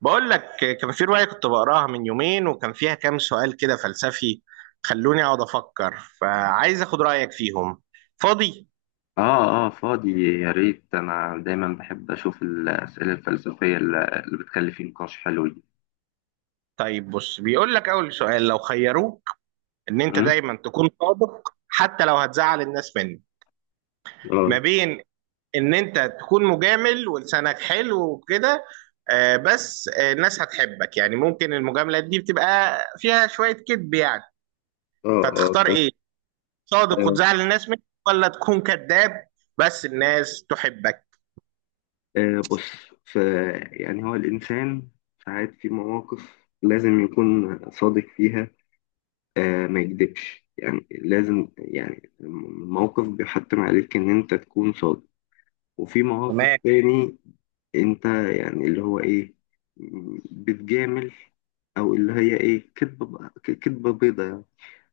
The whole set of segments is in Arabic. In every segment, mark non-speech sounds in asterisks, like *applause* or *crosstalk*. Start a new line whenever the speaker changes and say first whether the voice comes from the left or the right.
right: بقول لك، كان في رواية كنت بقراها من يومين وكان فيها كام سؤال كده فلسفي. خلوني اقعد افكر، فعايز اخد رأيك فيهم. فاضي؟
left: اه اه فاضي، يا ريت. انا دايما بحب اشوف الاسئله الفلسفيه اللي بتخلي في نقاش حلو دي.
right: طيب بص، بيقول لك اول سؤال: لو خيروك ان انت
left: مم؟
right: دايما تكون صادق حتى لو هتزعل الناس منك،
left: اه.
right: ما بين ان انت تكون مجامل ولسانك حلو وكده. آه، بس آه، الناس هتحبك، يعني ممكن المجاملات دي بتبقى فيها شوية كذب يعني.
left: اه.
right: فتختار ايه؟ صادق
left: آه،
right: وتزعل الناس منك، ولا تكون كذاب بس الناس تحبك؟
left: بص. ف يعني هو الانسان ساعات في مواقف لازم يكون صادق فيها، آه ما يكذبش يعني، لازم، يعني الموقف بيحتم عليك ان انت تكون صادق. وفي مواقف تاني انت يعني اللي هو ايه، بتجامل، او اللي هي ايه، كدبة بيضة يعني.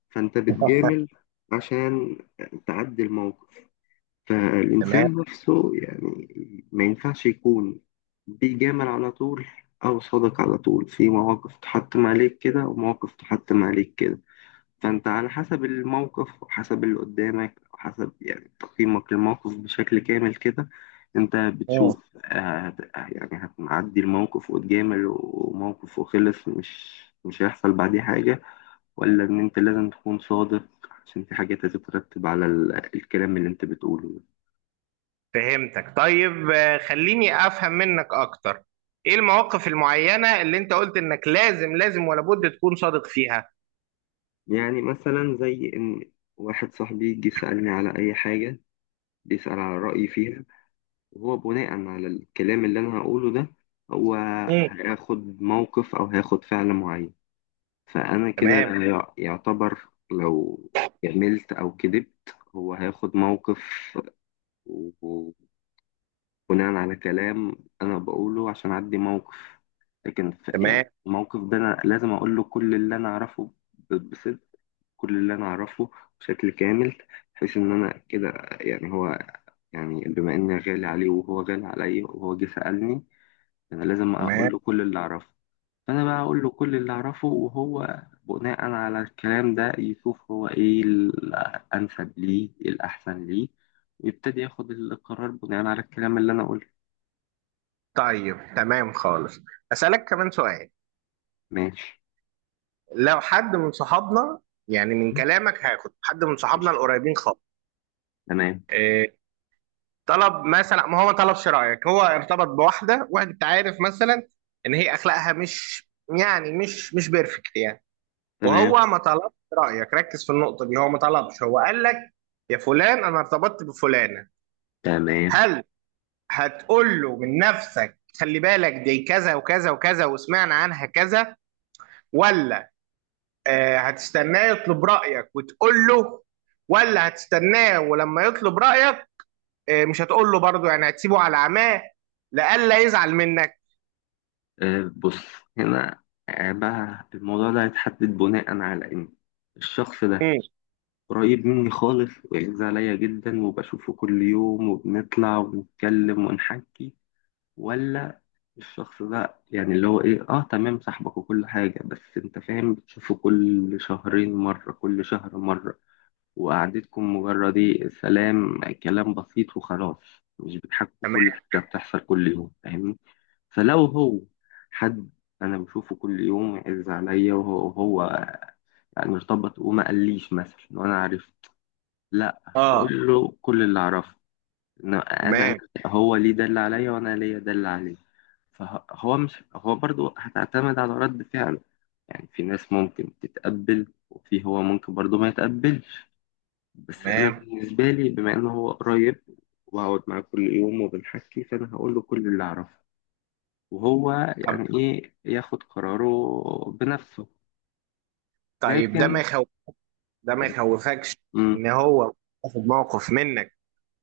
left: فانت بتجامل عشان تعدي الموقف. فالانسان نفسه يعني ما ينفعش يكون بيجامل على طول او صادق على طول. في مواقف تحتم عليك كده، ومواقف تحتم عليك كده. فانت على حسب الموقف، وحسب اللي قدامك، وحسب يعني تقييمك للموقف بشكل كامل كده، انت بتشوف، يعني هتعدي الموقف وتجامل، وموقف وخلص مش هيحصل بعديه حاجة، ولا ان انت لازم تكون صادق عشان في حاجات هتترتب على الكلام اللي انت بتقوله ده.
right: فهمتك. طيب خليني افهم منك اكتر. ايه المواقف المعينة اللي انت قلت انك لازم ولا بد تكون صادق فيها؟
left: يعني مثلا زي ان واحد صاحبي جه سألني على اي حاجة، بيسأل على رأيي فيها، وهو بناء على الكلام اللي انا هقوله ده، هو
right: مم.
left: هياخد موقف او هياخد فعل معين. فانا كده
right: تمام.
left: يعتبر، لو عملت او كذبت، هو هياخد موقف. وبناء على كلام انا بقوله عشان اعدي موقف، لكن
right: تمام.
left: يعني الموقف ده انا لازم اقول له كل اللي انا اعرفه بصدق، كل اللي انا اعرفه بشكل كامل، بحيث ان انا كده يعني هو، يعني بما اني غالي عليه وهو غالي عليا وهو جه سألني، انا لازم
right: تمام.
left: اقول له كل اللي اعرفه. فانا بقى اقول له كل اللي اعرفه، وهو بناء على الكلام ده يشوف هو ايه الانسب ليه، إيه الاحسن ليه، ويبتدي ياخد القرار بناء على الكلام اللي انا قلته.
right: طيب تمام خالص. اسالك كمان سؤال.
left: ماشي.
right: لو حد من صحابنا، يعني من كلامك هاخد حد من صحابنا
left: قشطة.
right: القريبين خالص،
left: تمام.
right: آه، طلب، مثلا ما هو ما طلبش رأيك، هو ارتبط بواحدة، واحد انت عارف مثلا ان هي اخلاقها مش، يعني مش بيرفكت يعني،
left: تمام.
right: وهو ما طلبش رأيك. ركز في النقطة دي، هو ما طلبش، هو قال لك يا فلان انا ارتبطت بفلانة.
left: تمام.
right: هل هتقول له من نفسك خلي بالك دي كذا وكذا وكذا وسمعنا عنها كذا، ولا آه هتستناه يطلب رأيك وتقول له، ولا هتستناه ولما يطلب رأيك مش هتقول له برضه، يعني هتسيبه على عماه لئلا يزعل منك؟
left: أه بص، هنا آه، بقى الموضوع ده هيتحدد بناء على ان الشخص ده
right: امم.
left: قريب مني خالص ويعز عليا جدا وبشوفه كل يوم وبنطلع ونتكلم ونحكي، ولا الشخص ده يعني اللي هو ايه، اه تمام صاحبك وكل حاجة، بس انت فاهم، بتشوفه كل شهرين مرة، كل شهر مرة، وقعدتكم مجرد ايه، سلام، كلام بسيط وخلاص، مش بتحكوا كل
right: تمام.
left: حاجة بتحصل كل يوم، فاهمني. فلو هو حد انا بشوفه كل يوم يعز عليا، وهو يعني ارتبط وما قاليش مثلا وانا عارف، لا
right: اه.
left: هقول له كل اللي اعرفه، إن انا،
right: تمام.
left: هو ليه ده اللي عليا وانا ليا ده اللي عليه. فهو، مش هو، برضو هتعتمد على رد فعله، يعني في ناس ممكن تتقبل وفي هو ممكن برضو ما يتقبلش. بس انا
right: تمام.
left: بالنسبه لي، بما انه هو قريب وهقعد معاه كل يوم وبنحكي، فانا هقول له كل اللي اعرفه، وهو
right: طب
left: يعني ايه، ياخد قراره بنفسه.
right: طيب ده
left: لكن
right: ما يخوف، ده ما يخوفكش
left: مم.
right: ان هو ياخد موقف منك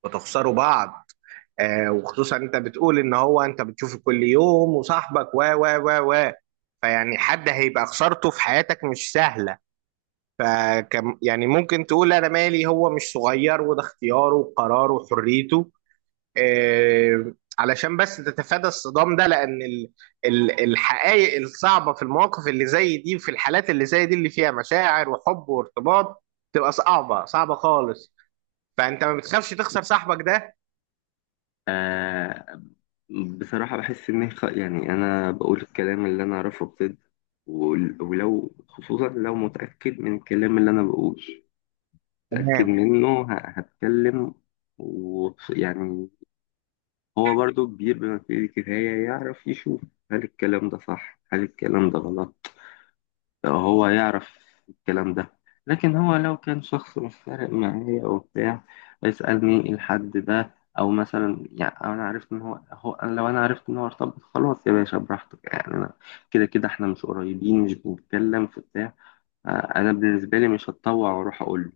right: وتخسروا بعض؟ آه، وخصوصا انت بتقول ان هو انت بتشوفه كل يوم وصاحبك و و و و، فيعني حد هيبقى خسارته في حياتك مش سهله. فكم يعني ممكن تقول انا مالي، هو مش صغير وده اختياره وقراره وحريته، آه، علشان بس تتفادى الصدام ده، لان الحقائق الصعبه في المواقف اللي زي دي، في الحالات اللي زي دي اللي فيها مشاعر وحب وارتباط، تبقى صعبه خالص. فانت ما بتخافش تخسر صاحبك ده؟
left: بصراحة بحس إن هي يعني أنا بقول الكلام اللي أنا أعرفه بجد، ولو خصوصا لو متأكد من الكلام اللي أنا بقوله، متأكد
right: تمام.
left: منه، هتكلم. ويعني هو برضو كبير بما فيه الكفاية، يعرف يشوف هل الكلام ده صح هل الكلام ده غلط، هو يعرف الكلام ده. لكن هو لو كان شخص مش فارق معايا أو بتاع، يسألني الحد ده أو مثلا، يعني أنا عرفت إن هو, هو أنا لو أنا عرفت إن هو ارتبط، خلاص يا باشا براحتك، يعني أنا كده كده إحنا مش قريبين، مش بنتكلم في بتاع. آه، أنا بالنسبة لي مش هتطوع وأروح أقول له،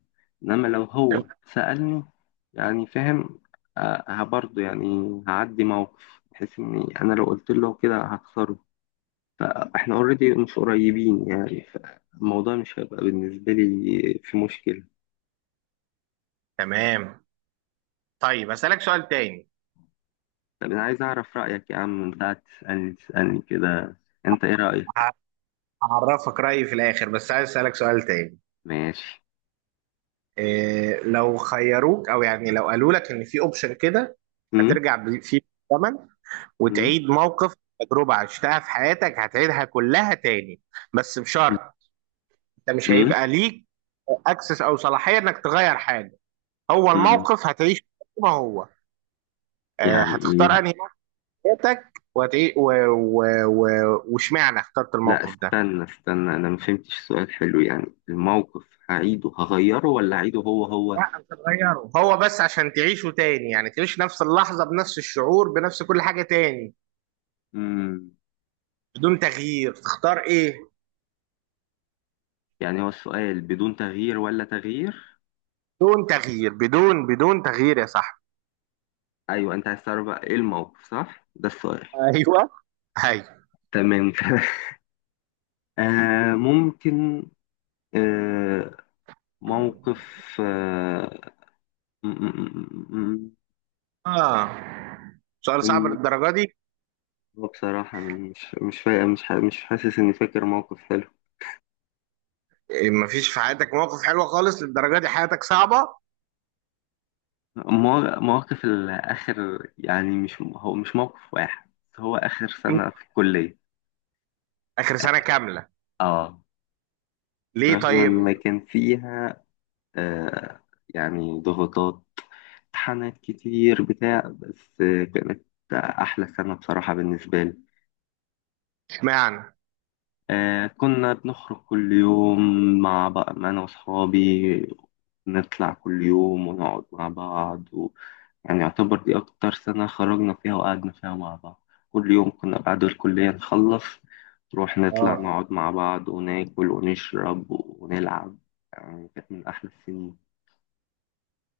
left: إنما لو هو
right: تمام.
left: سألني، يعني فاهم، آه، برضه يعني هعدي موقف بحيث إني أنا لو قلت له كده هخسره. احنا اوريدي مش قريبين يعني، فالموضوع مش هيبقى بالنسبة لي في مشكلة.
right: تمام. طيب اسالك سؤال تاني.
left: طب انا عايز اعرف رأيك يا عم، انت قاعد تسألني كده، انت ايه رأيك؟
right: ه- هعرفك رايي في الاخر بس عايز اسالك سؤال تاني.
left: ماشي.
right: إيه، لو خيروك، او يعني لو قالوا لك ان في اوبشن كده
left: امم.
right: هترجع فيه بالزمن
left: امم.
right: وتعيد موقف، تجربة عشتها في حياتك هتعيدها كلها تاني، بس بشرط انت مش
left: امم.
right: هيبقى ليك اكسس او صلاحية انك تغير حاجة، هو
left: امم.
right: الموقف هتعيش زي ما هو، آه،
left: يعني
right: هتختار
left: ايه؟
right: انهي نوع في حياتك؟ واشمعنى اخترت
left: لا
right: الموقف ده؟
left: استنى استنى، انا ما فهمتش. سؤال حلو. يعني الموقف هعيده هغيره ولا هعيده هو هو؟
right: لا انت تغيره، هو بس عشان تعيشه تاني، يعني تعيش نفس اللحظة بنفس الشعور بنفس كل حاجة تاني
left: امم.
right: بدون تغيير. تختار ايه؟
left: يعني هو السؤال بدون تغيير ولا تغيير؟
right: بدون تغيير، بدون تغيير يا صاحبي.
left: ايوه، انت عايز تعرف بقى ايه الموقف، صح ده السؤال؟
right: ايوه.
left: تمام. *laughs* آه ممكن. آه، موقف. آه، م- م- م-
right: اه، سؤال صعب
left: م-
right: للدرجة دي؟
left: بصراحة مش فا... مش ح... مش حاسس إني فاكر موقف حلو.
right: إيه، مفيش في حياتك موقف حلو خالص للدرجة دي؟ حياتك صعبة.
left: مواقف الآخر يعني، مش هو مش موقف واحد، هو آخر
right: مم.
left: سنة في الكلية.
right: آخر سنة كاملة؟
left: آه.
right: ليه
left: برغم إن
right: طيب؟
left: كان فيها آه يعني ضغوطات، امتحانات كتير بتاع، بس كانت أحلى سنة بصراحة بالنسبة لي.
right: اشمعنى؟
left: آه كنا بنخرج كل يوم مع بقى أنا وأصحابي، نطلع كل يوم ونقعد مع بعض و... يعني يعتبر دي أكتر سنة خرجنا فيها وقعدنا فيها مع بعض. كل يوم كنا بعد الكلية نخلص نروح نطلع
right: اه،
left: نقعد مع بعض وناكل ونشرب ونلعب. يعني كانت من أحلى السنين.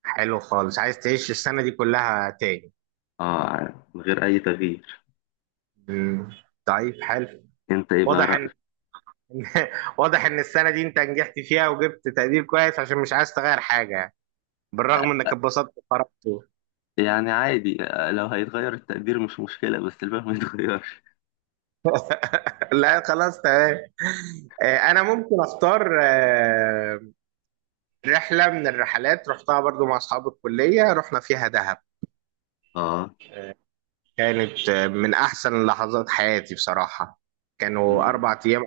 right: حلو خالص. عايز تعيش السنة دي كلها تاني؟
left: آه من غير أي تغيير.
right: مم. طيب حلو.
left: أنت إيه بقى
right: واضح ان
left: رأيك؟
right: *laughs* واضح ان السنة دي انت نجحت فيها وجبت تقدير كويس عشان مش عايز تغير حاجة يعني. بالرغم انك اتبسطت وخرجت.
left: يعني عادي، آه، لو هيتغير التقدير مش مشكلة، بس الباقي ما يتغيرش.
right: *laughs* لا خلاص تمام. انا ممكن اختار رحلة من الرحلات رحتها برضو مع أصحاب الكلية، رحنا فيها دهب.
left: آه.
right: كانت من أحسن لحظات حياتي بصراحة. كانوا أربع أيام،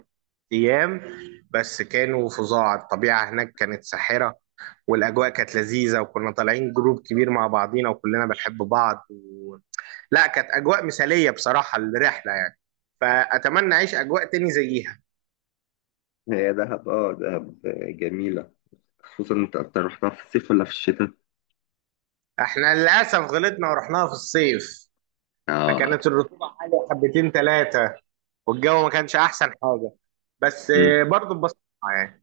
right: أيام بس كانوا فظاع. الطبيعة هناك كانت ساحرة، والأجواء كانت لذيذة، وكنا طالعين جروب كبير مع بعضينا وكلنا بنحب بعض و... لا كانت أجواء مثالية بصراحة الرحلة يعني. فأتمنى أعيش أجواء تاني زيها.
left: هي دهب، اه دهب جميلة. خصوصا انت، اكتر، رحتها في الصيف ولا في الشتاء؟
right: احنا للأسف غلطنا ورحناها في الصيف،
left: اه.
right: فكانت الرطوبة عالية حبتين ثلاثة، والجو ما كانش احسن حاجه، بس
left: مم.
right: برضه اتبسطنا يعني.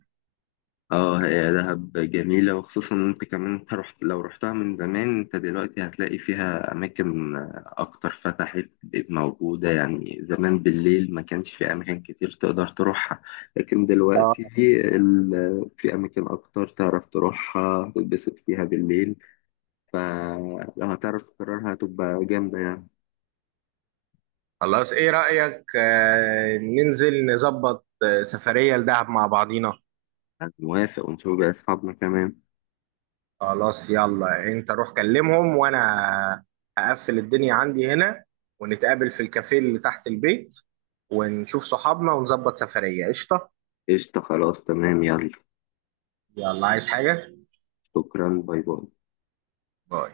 left: اه هي دهب جميلة، وخصوصا انت كمان، انت رحت، لو رحتها من زمان، انت دلوقتي هتلاقي فيها اماكن اكتر فتحت بقت موجودة. يعني زمان بالليل ما كانش في اماكن كتير تقدر تروحها، لكن دلوقتي
right: اه
left: في اماكن اكتر تعرف تروحها تتبسط فيها بالليل. فلو هتعرف تكررها هتبقى جامدة يعني.
right: خلاص، ايه رايك ننزل نظبط سفريه لدهب مع بعضينا؟
left: أنا موافق، ونشوف بقى أصحابنا كمان.
right: خلاص يلا، انت روح كلمهم وانا هقفل الدنيا عندي هنا، ونتقابل في الكافيه اللي تحت البيت، ونشوف صحابنا ونظبط سفريه قشطه.
left: قشطة. خلاص، تمام، يلا.
right: يلا، عايز حاجه؟
left: شكرا، باي باي.
right: باي.